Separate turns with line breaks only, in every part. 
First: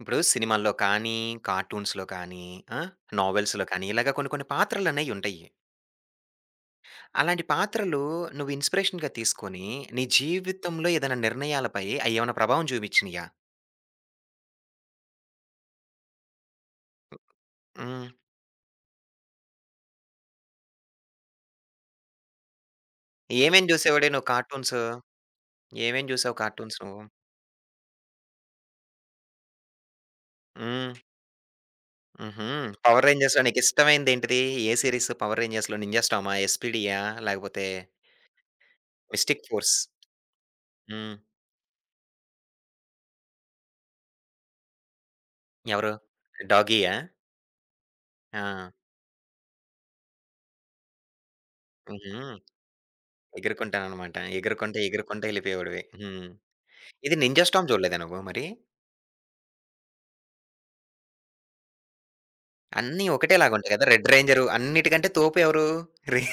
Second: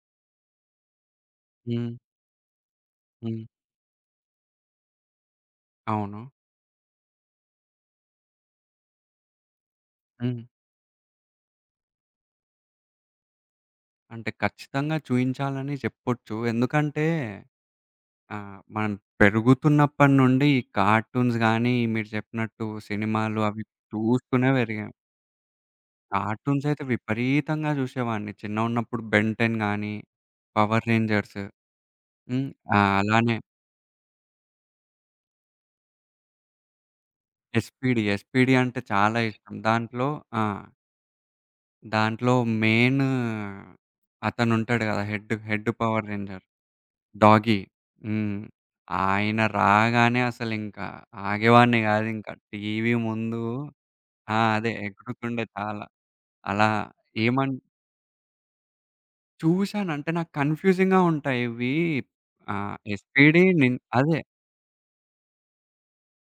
ఇప్పుడు సినిమాల్లో కానీ,
హ్మ్.
కార్టూన్స్‌లో కానీ, ఆ!
హ్మ్.
నావెల్స్‌లో కానీ, ఇలాగ కొన్ని కొన్ని పాత్రలనేయి ఉంటాయి.
అవును.
అలాంటి పాత్రలు నువ్వు ఇన్‌స్పిరేషన్‌గా తీసుకొని, నీ
హ్మ్.
జీవితంలో ఏదైనా నిర్ణయాలపై అయేమన్నా ప్రభావం చూపించినియా?
అంటే ఖచ్చితంగా చూయించాలని చెప్పొచ్చు. ఎందుకంటే
హ్మ్.
మనం పెరుగుతున్నప్పటి నుండి ఈ కార్టూన్స్ గానీ, మీరు చెప్పినట్టు సినిమాలు అవి
ఏమేం చూసేవాడివి నువ్వు
చూస్తూనే
కార్టూన్స్?
పెరిగాం.
ఏమేం చూసావు
కార్టూన్స్
కార్టూన్స్
అయితే
నువ్వు?
విపరీతంగా చూసేవాడిని. చిన్నగున్నప్పుడు 'బెన్ టెన్' గానీ, 'పవర్
హ్మ్.
రేంజర్స్'.
హుహు.
హ్మ్.
'పవర్
అలానే
రేంజర్స్‌లో' నీకిష్టమైనదేంటిది? ఏ సీరీస్ 'పవర్ రేంజర్స్‌లో', 'నింజా స్టామా', 'ఎస్పీడీయా' లేకపోతే
'ఎస్పీడీ', అంటే చాలా
'మిస్టిక్
ఇష్టం.
ఫోర్స్'?
దాంట్లో ఆ!
హ్మ్.
దాంట్లో మెయిన్ అతనుంటాడు గదా! హెడ్
ఎవరు?
'Power Ranger'.
'డాగీయా'?
డాగీ. హ్మ్.
ఆ!
ఆయన రాగానే అసలింకా ఆగేవాడిని
హుహు.
గాదింకా. టీవీ ముందు
ఎగురుకుంటాననమాట.
ఆ! అదే
ఎగురుకుంటా
ఎగురుతుండే
ఎళ్ళిపోయేవాడివి.
చాలా.
హ్మ్.
అలా
ఇది 'నింజా
ఏమన్
స్టార్మ్' చూడలేదా నువ్వు మరి?
చూశాను. అంటే నాకు కన్‌ఫ్యూజింగ్‌గా ఉంటాయి ఇవి.
అన్నీ
ఎస్‌పీడీ
ఒకటేలాగుంటాయి కదా! 'రెడ్
అదే
రేంజరు' అన్నిటికంటే తోపు ఎవరు? రే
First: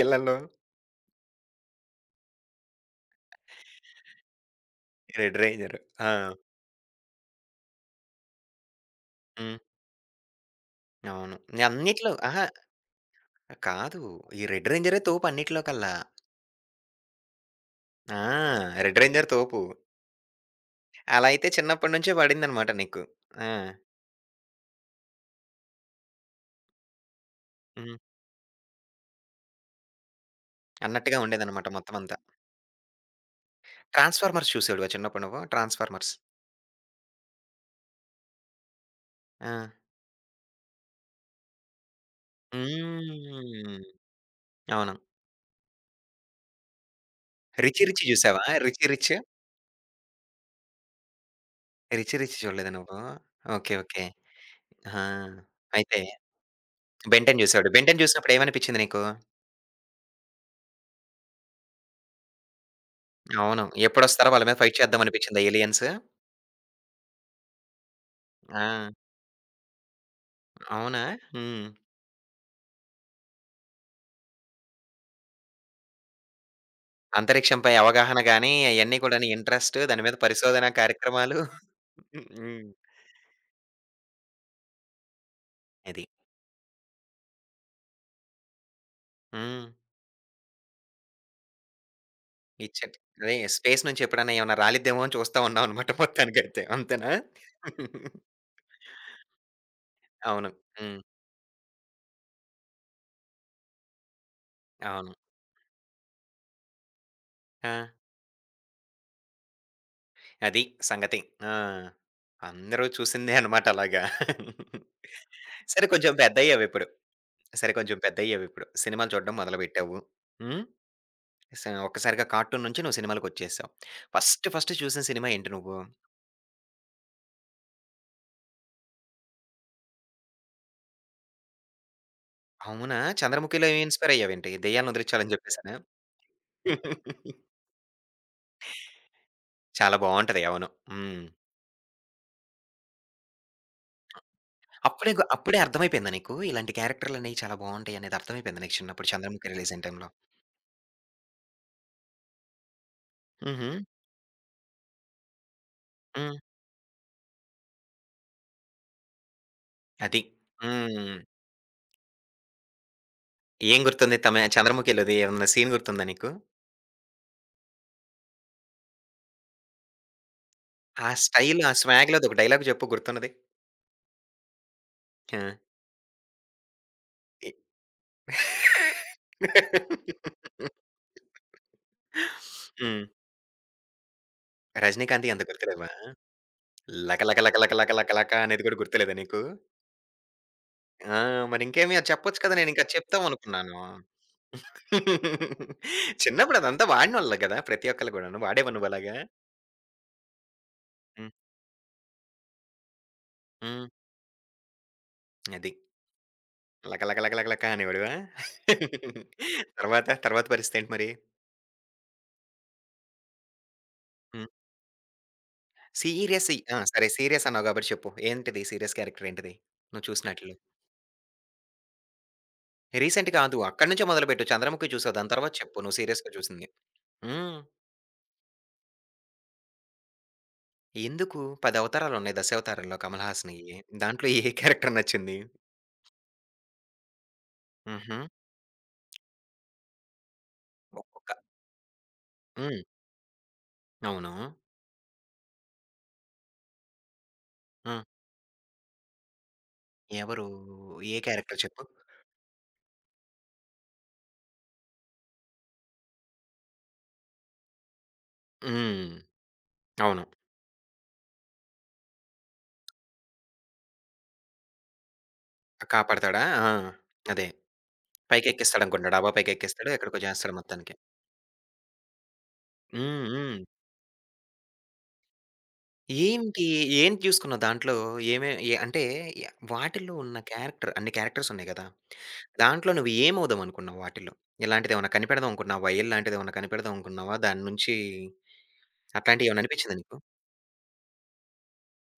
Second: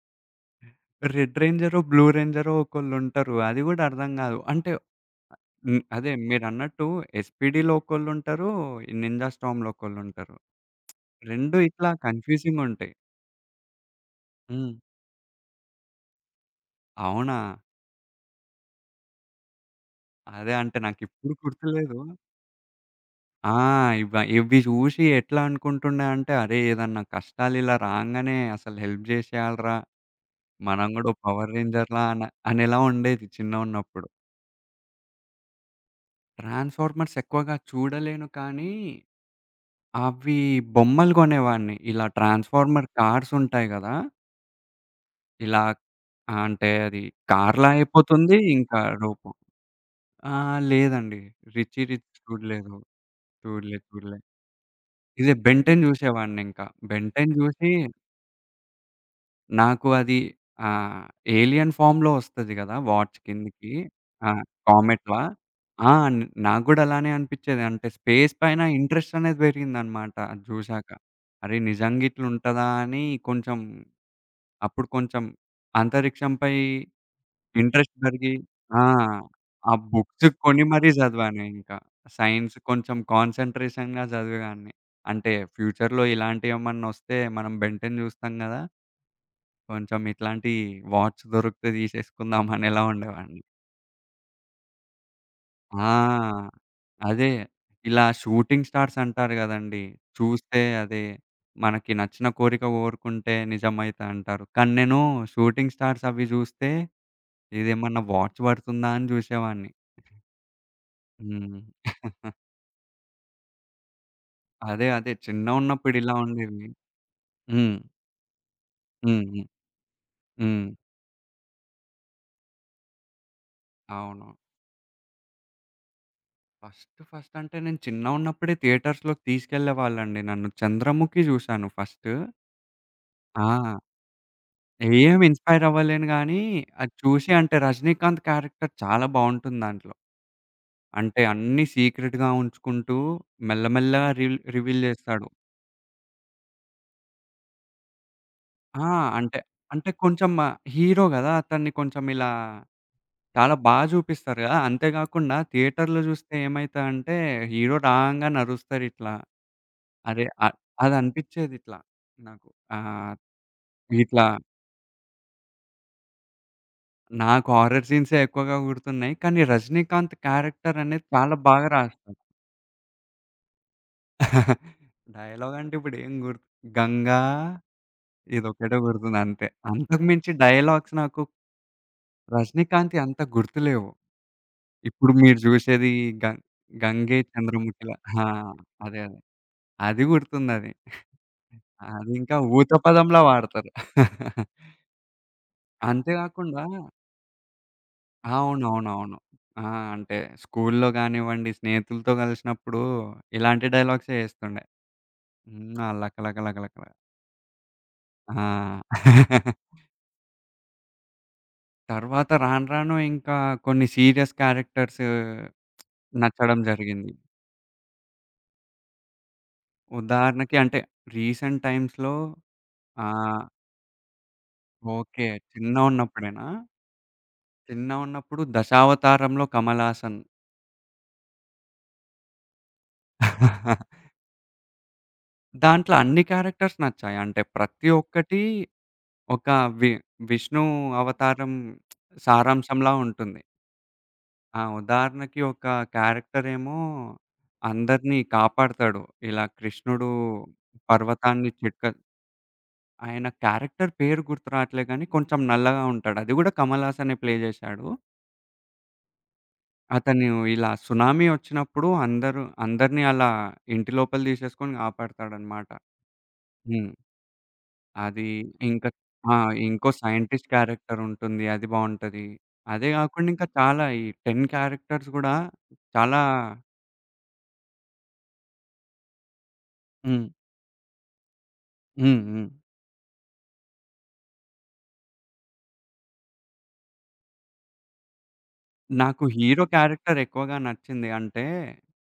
ఈళ్ళల్లో
రెడ్ రేంజరో, బ్లూ రేంజరో ఒకళ్ళుంటరు. అది గూడా అర్థం గాదు. అంటే
'రెడ్ రేంజరు.'
హ్మ్.
ఆ!
అదే మీరన్నట్టు ఎస్‌పీడీలో ఒకళ్ళుంటరు, ఈ నింజా
హ్మ్.
స్టార్మ్‌లో ఒకళ్ళుంటరు.
అవును.
2 ఇట్లా
అన్నిట్లో అహా!
కన్‌ఫ్యూజింగుంటాయి.
కాదు. ఈ 'రెడ్
హ్మ్.
రేంజరే' తోపు అన్నిట్లో కల్లా.
అవునా?
ఆ! 'రెడ్ రేంజర్' తోపు.
అదే అంటే
అలా
నాకిప్పుడు
అయితే చిన్నప్పటి
గుర్తులేదు.
నుంచే పడిందనమాట నీకు. ఆ!
ఆ! ఇవి జూసి ఎట్లా అనుకుంటుండే అంటే, అరే! ఏదన్నా కష్టాలిలా
హ్మ్.
రాంగానే అసలు హెల్ప్ జేసేయాలిరా, మనం గూడా ఓ
అన్నట్టుగా
పవర్
ఉండేదనమాట మొత్తం
రేంజర్‌లా
అంతా.
అనేలా ఉండేది చిన్నగున్నప్పుడు.
'ట్రాన్స్‌ఫార్మర్స్' చూసేవాడివా చిన్నప్పుడు నువ్వు? 'ట్రాన్స్‌ఫార్మర్స్'?
ట్రాన్స్‌ఫార్మర్స్ ఎక్కువగా చూడలేను కానీ,
ఆ!
అవి బొమ్మలు గొనేవాడిని. ఇలా ట్రాన్స్‌ఫార్మర్ కార్స్ ఉంటాయి
హ్మ్.
గదా!
అవును.
ఇలా ఆ! అంటే అది కార్‌లా
'రిచీ రిచ్'
అయిపోతుంది.
జూసావా?
ఇంకా
'రిచీ రిచ్'?
రూపం ఆ! లేదండి. 'రిచీ రిచ్'
'రిచీ రిచ్' చూడలేదా
చూడలేదు.
నువ్వు? ఓకే. ఓకే.
చూడలే.
ఆహా!
ఇదే 'బెన్ టెన్'
అయితే
జూసేవాడినింకా. 'బెన్
'బెన్
టెన్'
టెన్'
జూసి
జూసావు. 'బెన్ టెన్' జూసినప్పుడు ఏమనిపిచ్చింది నీకు?
నాకు అది ఆహ్, ఏలియన్ ఫామ్‌లో ఒస్తది గదా! వాచ్
అవును.
కిందకి. ఆ!
ఎప్పుడొస్తారో వాళ్ళ మీద ఫైట్ చేద్దాం
కామెట్‌లా.
అనిపిచ్చిందా ఏలియన్స్?
ఆ! నాకు గూడా అలానే అనిపిచ్చేది. అంటే స్పేస్ పైన
ఆ!
ఇంట్రెస్ట్ అనేది పెరిగిందనమాట అది జూశాక.
అవునా?
అరే!
హ్మ్.
నిజంగా ఇట్లుంటదా అని కొంచెం అప్పుడు కొంచెం అంతరిక్షంపై
అంతరిక్షంపై
ఇంట్రెస్ట్
అవగాహన
పెరిగి
గాని,
ఆ!
అయన్నీ కూడాను
ఆ
ఇంట్రెస్ట్, దాని మీద
బుక్స్ కొని
పరిశోధన
మరీ
కార్యక్రమాలు.
చదివాను ఇంకా. సైన్స్
హ్మ్.
కొంచెం కాన్సంట్రేషన్‌గా చదివేవాడిని. అంటే ఫ్యూచర్‌లో
అది.
ఇలాంటియేమన్నొస్తే మనం బెన్ 10 చూస్తాం గదా!
హ్మ్.
కొంచెం ఇట్లాంటి వాచ్ దొరికితే తీసేసుకుందాం అనేలా
ఇచ్చట్ అదే
ఉండేవాడిని.
స్పేస్ నుంచి ఎప్పుడన్నా ఏమన్నా రాలిద్దేమో అని చూస్తా ఉన్నావనమాట
ఆ!
మొత్తానికైతే. అంతేనా?
అదే. ఇలా షూటింగ్ స్టార్స్ అంటారు గదండీ!
అవును.
చూస్తే
హ్మ్.
అదే మనకి నచ్చిన కోరిక కోరుకుంటే నిజమైతా అంటారు. కానీ నేను
అవును.
షూటింగ్ స్టార్స్ అవి జూస్తే
ఆ!
ఇదేమన్నా వాచ్ పడుతుందా అని జూసేవాడిని.
అది సంగతి. ఆ!
హ్మ్.
అందరూ చూసిందే అన్నమాట అలాగా.
అదే.
సరే
చిన్నగున్నప్పుడు
కొంచెం
ఇలా ఉండేవి.
పెద్దయ్యావిప్పుడు. సరే
హ్మ్.
కొంచెం పెద్దయ్యావిప్పుడు. సినిమాలు
హ్మ్.
చూడడం
హ్మ్.
మొదలుపెట్టావు. హ్మ్.
హ్మ్.
ఒక్కసారిగా కార్టూన్ నుంచి నువ్వు సినిమాలకొచ్చేసావు.
అవును.
ఫస్ట్ ఫస్ట్ చూసిన సినిమా ఏంటి నువ్వు?
ఫస్ట్ ఫస్ట్ అంటే నేను చిన్నగున్నప్పుడే థియేటర్స్‌లోకి తీసుకెళ్ళేవాళ్ళండి నన్ను. 'చంద్రముఖి' జూశాను ఫస్ట్.
అవునా! 'చంద్రముఖి'లో
ఆ!
ఇన్‌స్పైర్ అయ్యావేంటి? దెయ్యాలను
ఏమి
వదిలించాలని
ఇన్‌స్పైర్
చెప్పేసనా?
అవ్వలేను గానీ, అది చూసి అంటే 'రజనీకాంత్' క్యారెక్టర్ చాలా బావుంటుంది దాంట్లో.
చాలా బావుంటది. అవును.
అంటే
హ్మ్.
అన్నీ సీక్రెట్‌గా ఉంచుకుంటూ మెల్లమెల్లగా రివీల్ చేస్తాడు.
అప్పుడే అర్థమైపోయిందా నీకు ఇలాంటి క్యారెక్టర్‌లనేవి చాలా బావుంటాయనేది అర్థమైపోయిందా నీకు
ఆ!
చిన్నప్పుడు
అంటే,
'చంద్రముఖి' రిలీజ్ అయిన
అంటే
టైమ్‌లో?
కొంచెం హీరో గదా! అతన్ని కొంచెం ఇలా చాలా
హుహు.
బా చూపిస్తారు గదా! అంతే గాకుండా థియేటర్‌లో చూస్తే
హ్మ్.
ఏమైతదంటే, హీరో రాంగానే అరుస్తారు ఇట్లా.
అది.
అరే! అ అది
హ్మ్.
అనిపిచ్చేదిట్లా నాకు. ఆహ్,
ఏం గుర్తుంది?
ఇట్లా
తమ 'చంద్రముఖి'లోది ఏమన్నా సీన్ గుర్తుందా నీకు?
నాకు హారర్ సీన్సే ఎక్కువగా గుర్తున్నాయి. కానీ 'రజనీకాంత్' క్యారెక్టర్ అనేది
ఆ
చాలా
స్టైల్,
బాగా
ఆ
రాస్తారు.
స్వాగ్‌లోది ఒక డైలాగ్ జెప్పు గుర్తున్నది? ఆ!
డైలాగ్ అంటే ఇప్పుడు ఏం గుర్తు 'గంగా'
ఎ
ఇదొక్కటే గుర్తుంది అంతే. అంతకు మించి డైలాగ్స్ నాకు 'రజనీకాంత్‌యి'
హ్మ్.
అంత గుర్తులేవు. ఇప్పుడు
'రజినీకాంత్‌యి'
మీరు
అంత
చూసేది
గుర్తులేవా?
గం 'గంగే
'లక లక లక లక లక
చంద్రముఖిల'
లక
ఆ!
లక' అనేది గూడా
అదే
గుర్తులేదా
అదే.
నీకు?
అది గుర్తుందది.
ఆ! మరింకేమి అది
అదింకా
చెప్పొచ్చు కదా!
ఊత
నేనింకా
పదంలా వాడతారు.
చెప్తావనుకున్నాను.
అంతే
చిన్నప్పుడు
కాకుండా
అదంతా వాడినోళ్ళే గదా! ప్రతి ఒక్కళ్ళు గూడాను. వాడేవా నువ్వలాగా?
అవునవునవును. ఆ! అంటే స్కూలులో
హ్మ్.
గానివ్వండి, స్నేహితులతో కలిసినప్పుడు ఇలాంటి
హ్మ్.
డైలాగ్సే ఏస్తుండే.
అది.
హ్మ్. ఆ! లక లక లక లక ల
'లక లక లక లక లక' అనేవాడివా?
ఆ!
తర్వాత, తర్వాత పరిస్థితేంటి మరి?
తర్వాత రాను రాను ఇంకా కొన్ని సీరియస్
హ్మ్.
క్యారెక్టర్స్
సీరియస్
నచ్చడం
ఈ ఆ! సరే
జరిగింది.
సీరియస్ అన్నావు గాబట్టి చెప్పు. ఏంటిది సీరియస్ క్యారెక్టర్ ఏంటిది? నువ్వు
ఉదాహరణకి
చూసినాటిల్లో?
అంటే రీసెంట్ టైమ్స్‌లో
రీసెంట్
ఆహ్,
కాదు. అక్కడి నుంచే మొదలుపెట్టు. 'చంద్రముఖి' చూసావు.
ఓకే.
దాని తర్వాత చెప్పు నువ్వు సీరియస్‌గా
చిన్నగున్నప్పుడేనా?
చూసింది. హ్మ్.
చిన్నగున్నప్పుడు 'దశావతారంలో' కమల్ హాసన్.
ఎందుకు? 10 అవతారాలున్నాయి 'దశావతారంలో' కమల్ హాసన్‌యి. దాంట్లో ఏ క్యారెక్టర్ నచ్చింది?
దాంట్లో అన్ని క్యారెక్టర్స్ నచ్చాయి. అంటే ప్రతి
హుహు.
ఒక్కటి ఒక వి విష్ణు
ఒక్కొక్క
అవతారం
హ్మ్.
సారాంశంలా ఉంటుంది.
అవును.
ఆ! ఉదాహరణకి ఒక క్యారెక్టరేమో
ఆ!
అందరిని కాపాడతాడు. ఇలా కృష్ణుడు
ఎవరు? ఏ
పర్వతాన్ని
క్యారెక్టర్
చిట్క
చెప్పు?
ఆయన క్యారెక్టర్ పేరు గుర్తు రావట్లే గానీ, కొంచెం నల్లగా ఉంటాడు. అది గూడా కమల్ హాసనే ప్లే జేశాడు.
హ్మ్. అవును.
అతను ఇలా సునామీ వచ్చినప్పుడు అందరూ అందరిని అలా ఇంటి లోపల తీసేసుకొని కాపాడతాడనమాట.
కాపాడతాడా? ఆ!
హ్మ్.
అదే.
అది ఇంకా
పైకెక్కిస్తాడనుకుంటాడు. డాబా
ఆ! ఇంకో
పైకెక్కిస్తాడు. ఎక్కడికో
సైంటిస్ట్
చేస్తాడు మొత్తానికి.
క్యారెక్టర్ ఉంటుంది. అది బావుంటది. అదే
హ్మ్.
గాకుండా ఇంకా
హ్మ్.
చాలా ఈ 10 క్యారెక్టర్స్ గూడా చాలా
ఏంటి? ఏం చూసుకున్నావు దాంట్లో? ఏమే ఎ అంటే య వాటిల్లో
హ్మ్.
ఉన్న క్యారెక్టర్ అన్ని క్యారెక్టర్స్ ఉన్నాయి గదా!
హ్మ్. హ్మ్.
దాంట్లో నువ్వు ఏమవుదాం అనుకున్నావు వాటిల్లో? ఇలాంటిదేమన్నా కనిపెడదాం అనుకున్నావా? ఏలు లాంటిదేమన్నా కనిపెడదాం అనుకున్నావా? దాని నుంచి
నాకు
అట్లాంటియేమన్నా
హీరో
అనిపించిందా నీకు?
క్యారెక్టర్ ఎక్కువగా నచ్చింది. అంటే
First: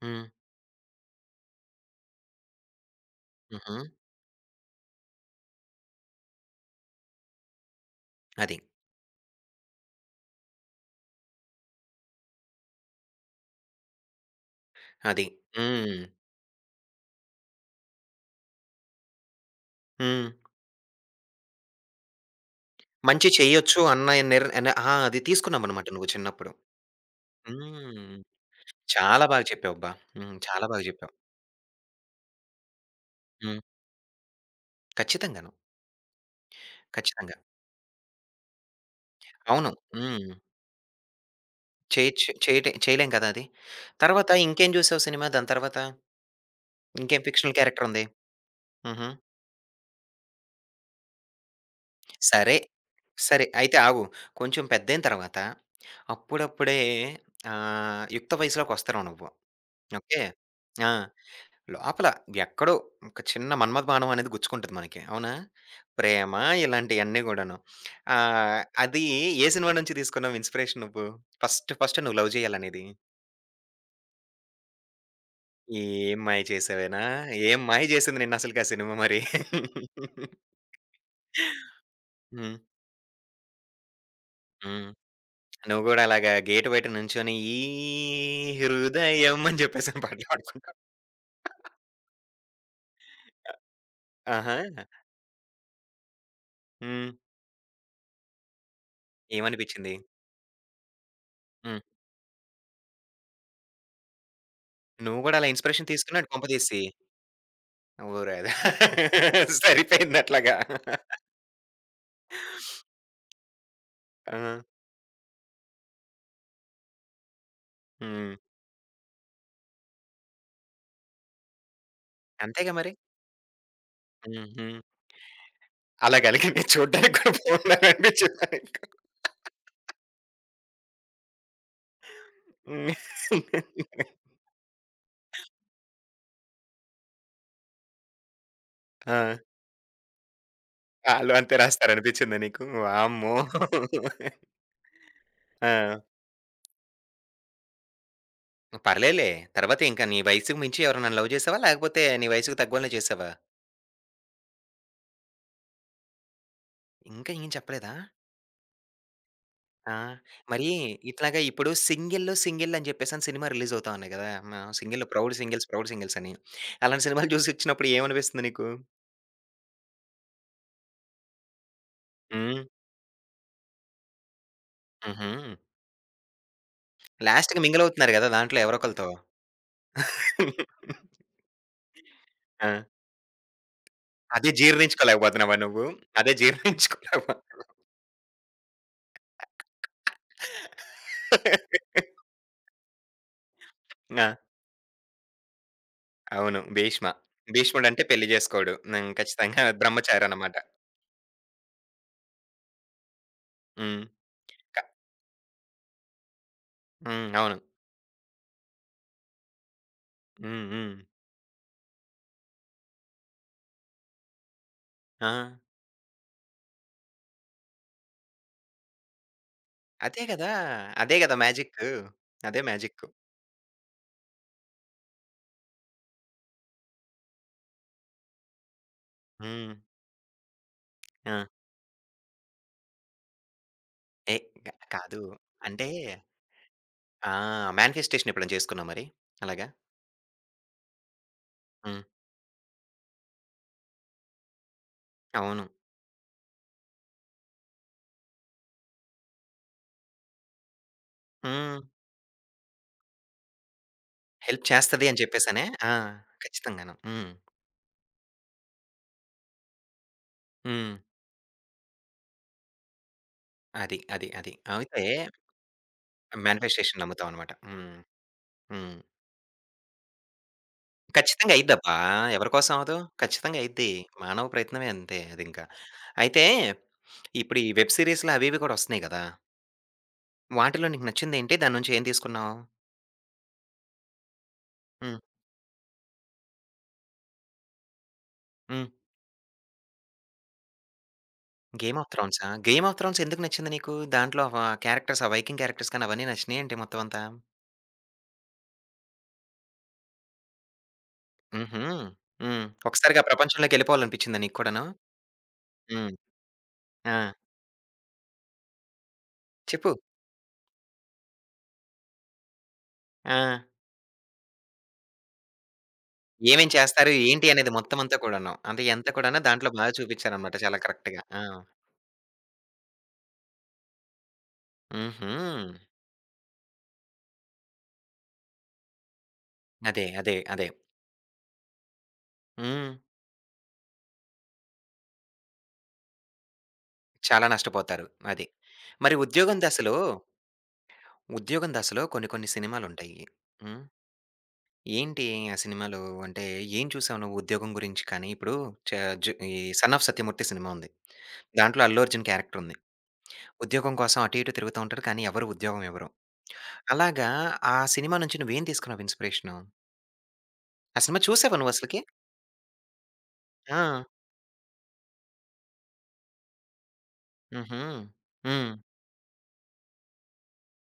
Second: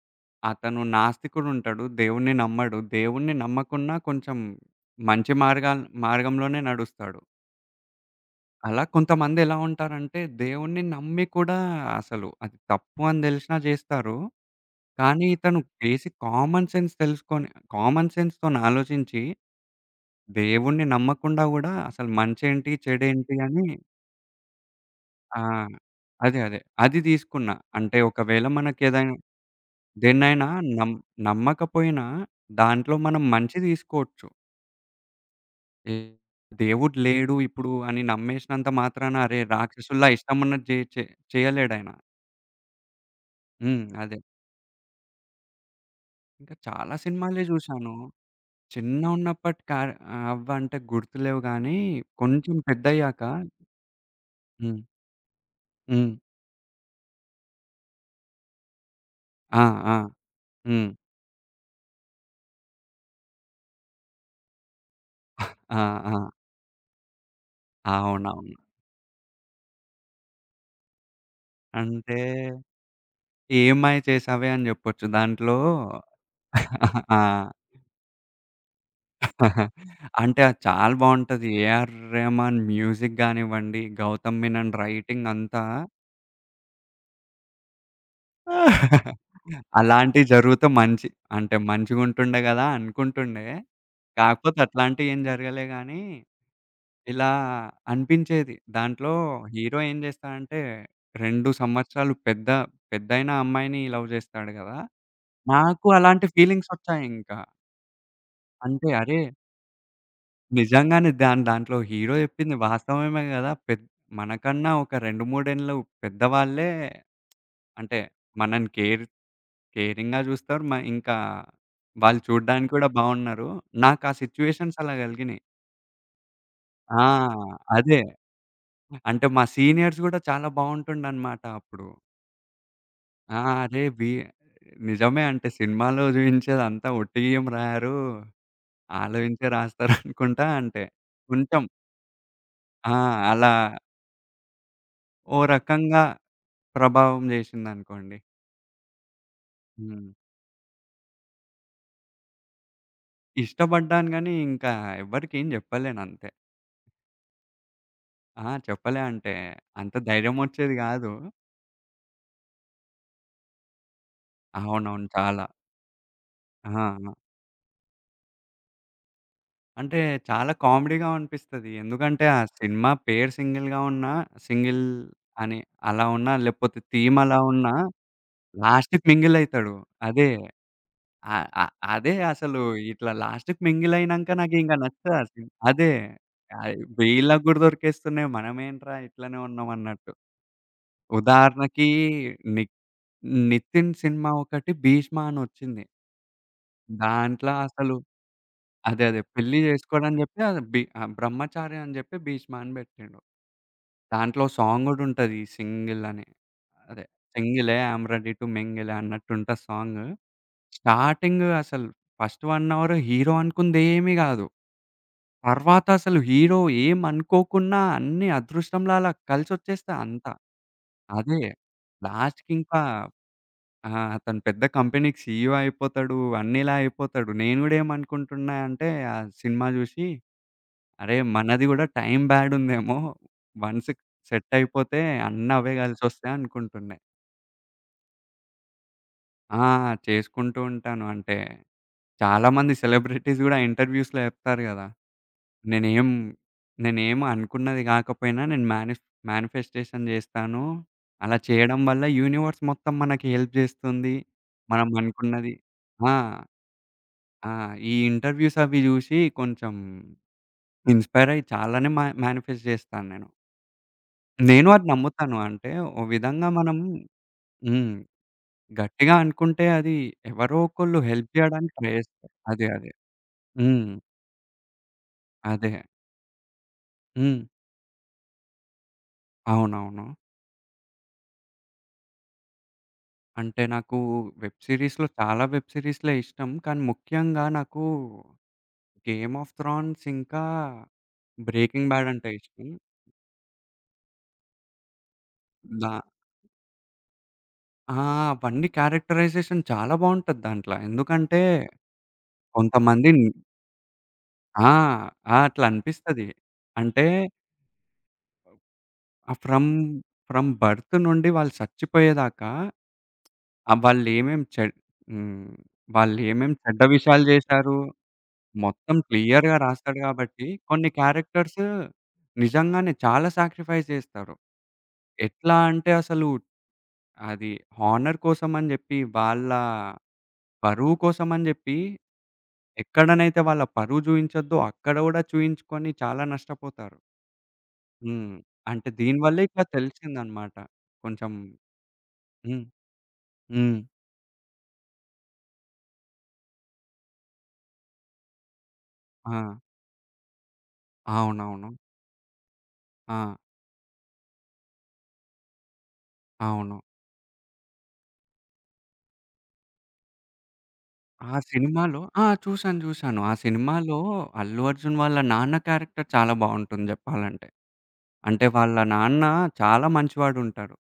హ్మ్.
అతను నాస్తికుడుంటాడు. దేవుడిని నమ్మడు. దేవుడిని
హుహు.
నమ్మకున్నా కొంచెం మంచి మార్గంలోనే నడుస్తాడు.
అది.
అలా కొంతమందెలా ఉంటారంటే దేవుడిని నమ్మి కూడా అసలు అది తప్పు అని దెలిసినా జేస్తారు.
అది.
కానీ ఇతను
హ్మ్.
బేసిక్ కామన్ సెన్స్ తెలుసుకొని కామన్ సెన్స్‌తోని ఆలోచించి,
హ్మ్.
దేవుడిని నమ్మకుండా గూడా అసలు మంచేంటి?
మంచి
చెడేంటి? అని
చేయొచ్చు అన్న నిర్ అనే ఆ! అది
ఆ!
తీసుకున్నావనమాట నువ్వు చిన్నప్పుడు.
అదే. అది తీసుకున్నా. అంటే
హ్మ్.
ఒకవేళ మనకేదైనా
చాలా బాగా చెప్పావబ్బా! హ్మ్.
దేన్నైనా
చాలా బాగా
నమ్
చెప్పావు.
నమ్మకపోయినా దాంట్లో మనం మంచి
హ్మ్.
తీసుకోవచ్చు.
ఖచ్చితంగాను.
ఏ దేవుడు లేడు
ఖచ్చితంగా.
ఇప్పుడు అని నమ్మేసినంత మాత్రాన అరే!
అవును.
రాక్షసుల్లా
హ్మ్.
ఇష్టమున్నది జే చే చేయలేడాయన.
చేయొచ్చు. చేయటే చేయలేం కదా! అది.
హ్మ్. అదే.
తర్వాత ఇంకేం జూసావు సినిమా దాని తర్వాత?
ఇంకా చాలా
ఇంకేం
సినిమాలే
ఫిక్షనల్ క్యారెక్టర్
జూశాను.
ఉంది? హుహు.
చిన్నగున్నప్పటి కార్ అవ్వంటే గుర్తులేవు గానీ,
సరే.
కొంచెం పెద్దయ్యాక
సరే. అయితే ఆగు. కొంచెం
హ్మ్.
పెద్దయిన తర్వాత
హ్మ్.
అప్పుడప్పుడే యుక్త వయసులోకొస్తున్నావు నువ్వు.
ఆ! ఆ!
ఓకే.
హ్మ్.
ఆ! లోపల ఎక్కడో ఒక చిన్న మన్మథ బాణం అనేది గుచ్చుకుంటది మనకి. అవునా?
ఆ! ఆ!
ప్రేమ ఇలాంటియన్నీ గూడాను.
అవునవును.
అది ఏ సినిమా నుంచి తీసుకున్నావు ఇన్‌స్పిరేషన్ నువ్వు? ఫస్ట్ ఫస్ట్
అంటే,
నువ్వు లవ్ జేయాలనేది?
ఏమై చేసావే అని జెప్పొచ్చు. దాంట్లో
ఏం మాయ చేసావేనా?
ఆ!
ఏం మాయ చేసింది నిన్నసలకి ఆ సినిమా మరి?
అది చాలా బావుంటది. 'ఏఆర్
హ్మ్.
రెహమాన్' మ్యూజిక్ గానివ్వండి, 'గౌతమ్ మీనన్'
హ్మ్.
రైటింగ్ అంతా
నువ్వు గూడా అలాగా గేట్ బయట నుంచొని ఈ హృదయం అని జెప్పేసని పాటలు
అలాంటియి జరుగుతే
పాడుకుంటా.
మంచి అంటే మంచిగుంటుండే గదా అనుకుంటుండే.
ఆహా!
కాకపోతే అట్లాంటియేం జరగలే గానీ
హ్మ్.
ఇలా అనిపించేది. దాంట్లో హీరో
ఏమనిపిచ్చింది?
ఏం చేస్తాడంటే 2
హ్మ్.
సంవత్సరాలు పెద్ద పెద్దయిన అమ్మాయిని లవ్ చేస్తాడు కదా!
నువ్వు గూడా అలా
నాకు
ఇన్‌స్పిరేషన్
అలాంటి
తీసుకున్నాడు కొంపదీసి.
ఫీలింగ్సొచ్చాయింక.
ఓరద
అంటే అరే!
సరిపోయింది అట్లాగా.
నిజంగానే దాంట్లో హీరో చెప్పింది వాస్తవమే కదా! పెద్
ఆ!
మనకన్నా ఒక 2, 3 ఏండ్లు పెద్దవాళ్ళే అంటే
హ్మ్.
మనని కేరింగ్‌గా చూస్తారు. మ ఇంకా వాళ్ళు చూడడానికి
అంతేగా
కూడా
మరి.
బావున్నారు. నాకు ఆ
హుహు.
సిట్యుయేషన్స్ అలా కలిగినాయి.
అలా గలిగింది
ఆ!
చూడ్డానికి కూడా
అదే.
బావుండాలనిపిచ్చిందా నీకు?
అంటే మా సీనియర్స్ గూడా చాలా బావుంటుండనమాట అప్పుడు.
హ్మ్.
ఆ! అరే! వీ నిజమే అంటే సినిమాలో జూయించేదంతా ఒట్టిగేం రాయరు.
ఆ!
ఆలోచించే రాస్తారనుకుంటా అంటే
ఆళ్ళు అంతే
కొంచెం
రాస్తారనిపిచ్చిందా నీకు?
ఆ!
వామ్మో!
అలా ఓ
ఆ!
రకంగా ప్రభావం జేసిందనుకోండి.
పర్లేదులే. తర్వాత ఇంకా
హ్మ్.
నీ వయసుకు మించి ఎవరు నన్ను లవ్ చేసావా? లేకపోతే నీ వయసుకు తగ్గోళ్ళనే చేసావా?
ఇష్టపడ్డాను గానీ ఇంకా ఎవ్వరికేం జెప్పలేనంతే.
ఇంకా ఏం చెప్పలేదా?
ఆ! చెప్పలే అంటే అంత
ఆ! మరి
ధైర్యమొచ్చేది గాదు.
ఇట్లాగా ఇప్పుడు సింగిల్, సింగిల్ అని చెప్పేసని సినిమా రిలీజ్ అవుతా ఉన్నాయి గదా! ఆ! సింగిల్
అవునవును.
'ప్రౌడ్
చాలా.
సింగిల్స్, ప్రౌడ్ సింగిల్స్' అని.
ఆ!
అలాంటి
ఆ!
సినిమాలు చూసి వచ్చినప్పుడు ఏమనిపిస్తుంది నీకు?
అంటే చాలా కామెడీగా అనిపిస్తది. ఎందుకంటే, ఆ
హ్మ్.
సినిమా పేరు సింగిల్‌గా ఉన్నా, సింగిల్
హుహు.
అని అలా ఉన్నా, లేకపోతే థీమ్ అలా
లాస్ట్‌కి
ఉన్నా
మింగిల్ అవుతున్నారు గదా! దాంట్లో ఎవరో
లాస్ట్‌కి
ఒకళ్ళతో.
మింగిల్ అయితాడు. అదే అ అ అదే అసలు
ఆ!
ఇట్లా లాస్ట్‌కి మింగిల్ అయినంక
అదే
నాకింక నచ్చదు ఆ
జీర్ణించుకోలేకపోతున్నావా నువ్వు?
అదే.
అదే
ఆహ్,
జీర్ణించుకోలేవా?
వీళ్ళకి గూడా దొరికేస్తున్నాయి. మనమేంట్రా ఇట్లనే ఉన్నాం అన్నట్టు. ఉదాహరణకి ని 'నితిన్'
ఆ!
సినిమా ఒకటి 'భీష్మ' అని వచ్చింది.
అవును. భీష్మ.
దాంట్లో అసలు
భీష్ముడంటే పెళ్లి జేసుకోడు. హ్మ్.
అదే. పెళ్లి
ఖచ్చితంగా
జేసుకోడని
బ్రహ్మచారి
జెప్పి
అన్నమాట.
అది బ్రహ్మచారి అని జెప్పి భీష్మ అని బెట్టిండు.
హ్మ్.
దాంట్లో సాంగ్
క
గూడుంటది 'సింగిల్' అని. అదే
హ్మ్. అవును.
'సింగిలే ఐయామ్ రెడీ టు మింగిలే' అన్నట్టుంటది సాంగ్.
హ్మ్. హ్మ్.
స్టార్టింగ్ అసలు ఫస్ట్ 1 అవర్ హీరో అనుకుందేమీ గాదు.
ఆ!
తర్వాత అసలు హీరో ఏమనుకోకున్నా అన్నీ అదృష్టంలా అలా కలిసొచ్చేస్తాయి
అదే
అంతా.
గదా! అదే గదా!
అదే.
మ్యాజిక్కు. అదే
లాస్ట్‌కింకా
మ్యాజిక్కు.
ఆ! అతను పెద్ద కంపెనీకి సీఈఓ అయిపోతాడు. అన్నిలా అయిపోతాడు. నేను గూడా ఏమనుకుంటున్నా అంటే ఆ సినిమా
హ్మ్.
జూసి అరే!
ఆ!
మనది గూడా టైం బ్యాడ్ ఉందేమో. వన్స్
ఏ
సెట్
క
అయిపోతే
కాదు.
అన్నీ అవే
అంటే
కలిసొస్తాయి అనుకుంటున్నా.
ఆ! మానిఫెస్టేషన్ ఎప్పుడైనా చేసుకున్నావా మరి?
ఆ!
అలాగా?
చేసుకుంటూ ఉంటాను. అంటే
హ్మ్.
చాలామంది సెలబ్రిటీస్ గూడా ఇంటర్‌వ్యూస్‌లో చెప్తారు గదా!
అవును.
నేనేం నేనేం అనుకున్నది గాకపోయినా నేను మేనిఫెస్టేషన్ జేస్తాను. అలా
హ్మ్.
చేయడం వల్ల యూనివర్స్ మొత్తం మనకి హెల్ప్ జేస్తుంది.
హెల్ప్
మనం
చేస్తది అని
అనుకున్నది
చెప్పేసనే ఆ!
ఆ!
ఖచ్చితంగాను. హ్మ్.
ఆ! ఈ ఇంటర్‌వ్యూస్ అవి జూసి కొంచెం
హ్మ్.
ఇన్‌స్పైర్ అయ్యి చాలానే మా మేనిఫెస్ట్ జేస్తాను నేను.
అది. అది. అది.
నేను అది
అయితే
నమ్ముతాను. ఓ విధంగా మనం
మానిఫెస్టేషన్ నమ్ముతావనమాట.
హ్మ్.
హ్మ్. హ్మ్.
గట్టిగా అనుకుంటే అది ఎవరో ఒకళ్ళు హెల్ప్
ఖచ్చితంగా
జేయడానికి ట్రై
అయిద్దబ్బా!
జేస్తారు.
ఎవరి కోసం
అదే.
అవ్వదు? ఖచ్చితంగా
హ్మ్.
అయిద్ది. మానవ ప్రయత్నమే అంతే అదింకా.
అదే.
అయితే
హ్మ్.
ఇప్పుడు ఈ వెబ్ సీరీస్‌లు అవి ఇవి కూడా వస్తున్నాయి గదా!
అవునవును.
వాటిలో నీకు నచ్చిందేంటి? దాని నుంచి ఏం తీసుకున్నావు?
అంటే నాకు వెబ్ సీరీస్‌లో
హ్మ్.
చాలా వెబ్ సీరీస్‌లే ఇష్టం. కానీ ముఖ్యంగా నాకు
హ్మ్.
'గేమ్ ఆఫ్ థ్రాన్స్' ఇంకా 'బ్రేకింగ్
'గేమ్
బ్యాడ్'
ఆఫ్
అంటే
థ్రోన్సా?'
ఇష్టం.
'గేమ్ ఆఫ్ థ్రోన్స్' ఎందుకు నచ్చింది నీకు? దాంట్లో ఆ క్యారెక్టర్స్, ఆ వైకింగ్
దా
క్యారెక్టర్స్ కానీ అవన్నీ నచ్చినాయా ఏంటి మొత్తం అంతా?
ఆ! అవన్నీ క్యారెక్టరైజేషన్ చాలా బావుంటది దాంట్ల. ఎందుకంటే
హుహు. హ్మ్.
కొంతమంది
ఒకసారిగా ఆ ప్రపంచంలోకెళ్ళిపోవాలనిపించిందా నీకు
ఆ!
కూడాను?
ఆ! అట్లా
హ్మ్.
అనిపిస్తది. అంటే
ఆ!
ఆ! ఫ్రమ్
చెప్పు.
ఫ్రమ్ బర్త్ నుండి వాళ్ళు చచ్చిపోయేదాకా
ఆ!
వాళ్ళేమేం చెడ్ హ్మ్. వాళ్ళేమేం
ఏమేం
చెడ్డ
చేస్తారు?
విషయాలు
ఏంటి అనేది
జేశారు,
మొత్తం అంతా కూడాను. అంటే
మొత్తం
ఎంత కూడాను
క్లియర్‌గా
దాంట్లో బాగా
రాస్తాడు గాబట్టి,
చూపించారనమాట చాలా
కొన్ని
కరెక్ట్‌గా. ఆ!
క్యారెక్టర్స్ నిజంగానే చాలా సాక్రిఫైస్ జేస్తారు.
హుహు.
ఎట్లా అంటే అసలు అది హానర్ కోసం అని జెప్పి, వాళ్ళ
అదే. అదే. అదే.
పరువు కోసం అని జెప్పి,
హ్మ్.
ఎక్కడనైతే వాళ్ళ పరువు చూయించొద్దో అక్కడ గూడా చూయించుకొని చాలా నష్టపోతారు.
చాలా నష్టపోతారు.
హ్మ్.
అది.
అంటే
మరి
దీని వల్లే
'ఉద్యోగం
ఇట్లా
దశలో'
తెలిసిందనమాట. కొంచెం
'ఉద్యోగం దశలో' కొన్ని కొన్ని
హ్మ్.
సినిమాలుంటాయి.
హ్మ్.
హ్మ్. ఏంటి ఆ సినిమాలు అంటే ఏం చూసావు నువ్వు ఉద్యోగం గురించి కానీ? ఇప్పుడు చ జు
ఆ!
ఈ 'సన్ ఆఫ్ సత్యమూర్తి' సినిమా ఉంది.
అవునవును.
దాంట్లో అల్లు అర్జున్ క్యారెక్టర్ ఉంది.
ఆ!
ఉద్యోగం కోసం అటు ఇటు తిరుగుతూ ఉంటారు. కానీ ఎవరు ఉద్యోగం ఇవ్వరు.
అవును.
అలాగా ఆ సినిమా నుంచి నువ్వేం తీసుకున్నావు ఇన్‌స్పిరేషను? ఆ సినిమా
ఆ
చూసావా నువ్వసలకి?
సినిమాలో ఆ! చూసాను. ఆ
ఆ!
సినిమాలో అల్లు అర్జున్ వాళ్ళ నాన్న క్యారెక్టర్ చాలా బావుంటుంది జెప్పాలంటే.
హుహు.
అంటే
హ్మ్.
వాళ్ళ నాన్న చాలా మంచివాడుంటారు.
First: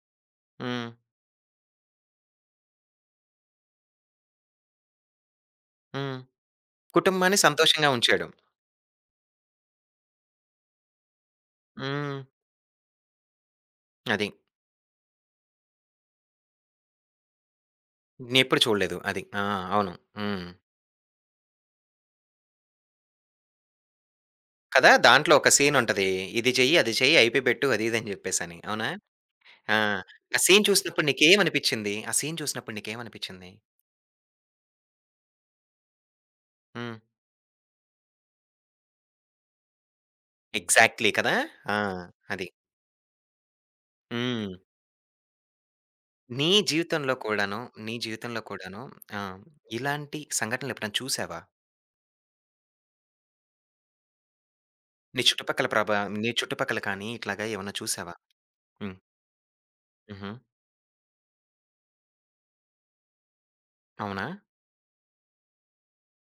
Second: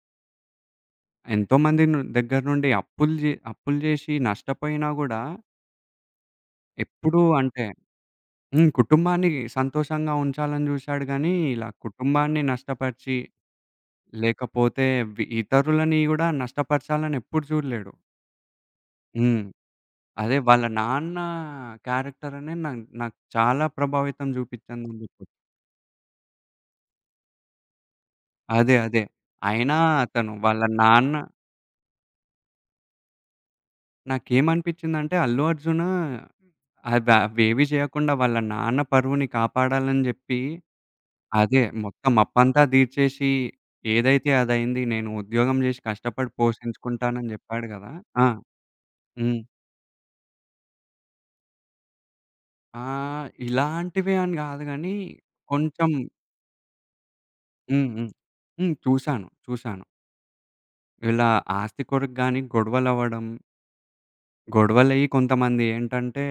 హ్మ్.
ఎంతో మంది దగ్గర నుండి అప్పులు జేసి నష్టపోయినా గూడా
హ్మ్.
ఎప్పుడూ
కుటుంబాన్ని
అంటే
సంతోషంగా ఉంచాడు.
హ్మ్. కుటుంబాన్ని సంతోషంగా ఉంచాలని జూసాడు గానీ, ఇలా
హ్మ్.
కుటుంబాన్ని నష్టపరిచి,
అది.
లేకపోతే ఇతరులని గూడా నష్టపరచాలని ఎప్పుడు జూడలేడు.
నేనెప్పుడు చూడలేదు. అది.
హ్మ్.
ఆ! అవును.
అదే
హ్మ్.
వాళ్ళ నాన్న క్యారెక్టర్ అనే నాకు చాలా ప్రభావితం
కదా!
చూపించిందని
దాంట్లో
చెప్పొచ్చు.
ఒక సీనుంటది. ఇది చెయ్యి, అది చెయ్యి, ఐపీ పెట్టు అది ఇది అని జెప్పేసని. అవునా?
అదే. అయినా
ఆ!
అతను
ఆ
వాళ్ళ
సీన్ చూసినప్పుడు
నాన్న
నీకేమనిపిచ్చింది? ఆ సీన్ చూసినప్పుడు నీకేమనిపిచ్చింది?
నాకేమనిపించిందంటే 'అల్లు అర్జున్'
హ్మ్.
అవి అవేవి చేయకుండా వాళ్ళ నాన్న పరువుని కాపాడాలని చెప్పి
ఎగ్జాక్ట్‌లీ కదా!
అదే
ఆ!
మొత్తం
అది.
అప్పంతా తీర్చేసి ఏదైతే
హ్మ్.
అదయింది. నేను ఉద్యోగం చేసి కష్టపడి
నీ జీవితంలో
పోషించుకుంటానని
కూడాను,
చెప్పాడు కదా!
నీ
ఆ!
జీవితంలో కూడాను
హ్మ్.
ఆహ్, ఇలాంటి సంఘటనలెప్పుడైనా చూసావా?
ఇలాంటివి అని కాదు గానీ కొంచెం
నీ చుట్టుపక్కల కానీ ఇట్లాగా ఏమన్నా
హ్మ్. హ్మ్.
చూసావా?
హ్మ్.
హ్మ్.
చూసాను.
హుహు.
ఇలా ఆస్తి కొరకు గాని గొడవలవ్వడం,
అవునా?
గొడవలయ్యి కొంతమంది ఏంటంటే,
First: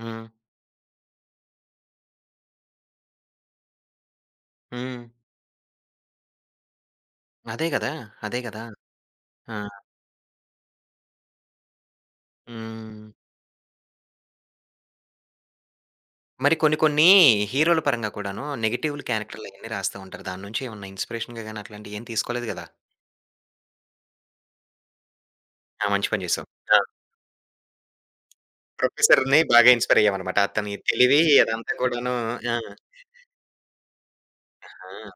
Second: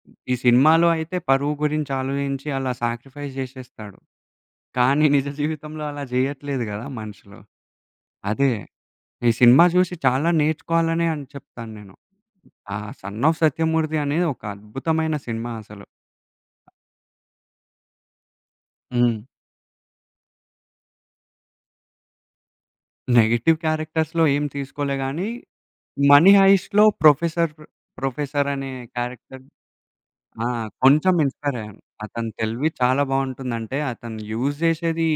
హ్మ్.
ఈ సినిమాలో అయితే పరువు గురించి ఆలోచించి అలా సాక్రిఫైస్ చేసేస్తాడు.
హ్మ్.
కానీ నిజ జీవితంలో అలా చేయట్లేదు గదా మనుషులు.
అదే గదా! అదే
అదే
గదా!
ఈ
ఆ!
సినిమా చూసి చాలా నేర్చుకోవాలనే అని చెప్తాను నేను. ఆ
హ్మ్.
'సన్ ఆఫ్ సత్యమూర్తి' అనేది ఒక అద్భుతమైన సినిమా అసలు.
మరి కొన్ని కొన్ని హీరోల పరంగా కూడాను నెగెటివ్‌లు
హ్మ్.
క్యారెక్టర్‌లయన్నీ రాస్తా ఉంటారు. దాని నుంచి ఏమన్నా ఇన్‌స్పిరేషన్‌గా గాని అట్లాంటియేం తీసుకోలేదు గదా!
నెగెటివ్ క్యారెక్టర్స్‌లో ఏం తీసుకోలే గానీ,
ఆ! మంచి పని
'మనీ
జేసావు. ఆ!
హైస్ట్‌లో' ప్రొఫెసర్, అనే
ప్రొఫెసర్‌ని
క్యారెక్టర్
బాగా ఇన్‌స్పైర్ అయ్యావనమాట.
ఆ!
అతని
కొంచెం
తెలివి
ఇన్‌స్పైర్
అదంతా
అయ్యాను.
కూడాను
అతని
ఆ!
తెలివి చాలా బావుంటుందంటే, అతను యూజ్
ఆ!
చేసేది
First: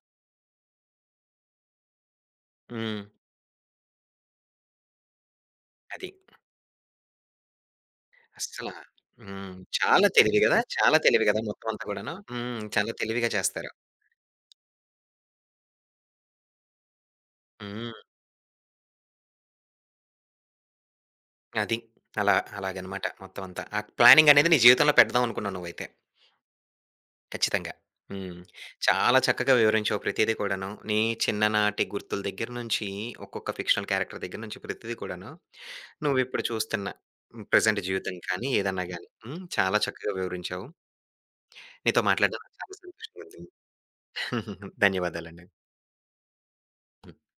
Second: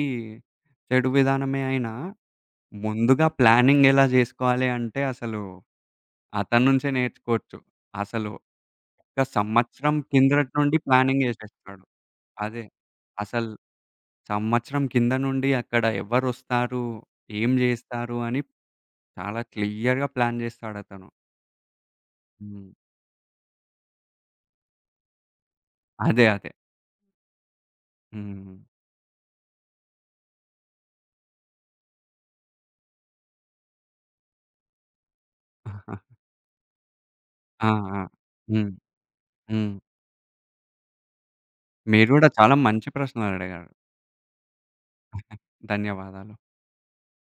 చెడు విధానమే అయినా,
హ్మ్.
ముందుగా ప్లానింగ్ ఎలా జేసుకోవాలి అంటే, అసలు
అది.
అతని నుంచే నేర్చుకోవచ్చు. అసలు
అస్సల
ఒక
హ్మ్.
సంవత్సరం
చాలా తెలివి
కిందటి
గదా!
నుండి
చాలా
ప్లానింగ్
తెలివి గదా! మొత్తం అంతా
జేసేస్తాడు.
గూడాను. హ్మ్.
అదే.
చాలా తెలివిగా
అసలు
చేస్తారు.
సంవత్సరం కింద నుండి అక్కడ ఎవరొస్తారు? ఏం
హ్మ్.
జేస్తారు? అని చాలా క్లియర్‌గా ప్లాన్ జేస్తాడతను.
అది. అలా
హ్మ్.
అలాగనమాట మొత్తం అంతా. ఆ ప్లానింగనేది నీ జీవితంలో పెడదాం అనుకున్నావు నువ్వైతే.
అదే.
ఖచ్చితంగా. హ్మ్.
హ్మ్.
చాలా చక్కగా వివరించావు ప్రతీది కూడాను. నీ చిన్ననాటి గుర్తుల దగ్గర నుంచి, ఒక్కొక్క ఫిక్షనల్ క్యారెక్టర్ దగ్గర నుంచి ప్రతీది కూడాను. నువ్విప్పుడు చూస్తున్న హ్మ్,
ఆ!
ప్రెజెంట్
ఆ!
జీవితం కానీ,
హ్మ్.
ఏదన్నా గాని హ్మ్.
హ్మ్.
చాలా చక్కగా వివరించావు. నీతో
మీరు గూడా
మాట్లాడడం
చాలా
నాకు చాలా
మంచి
సంతోషంగా ఉంది.
ప్రశ్నలడిగారు.
ధన్యవాదాలండి.
ధన్యవాదాలు.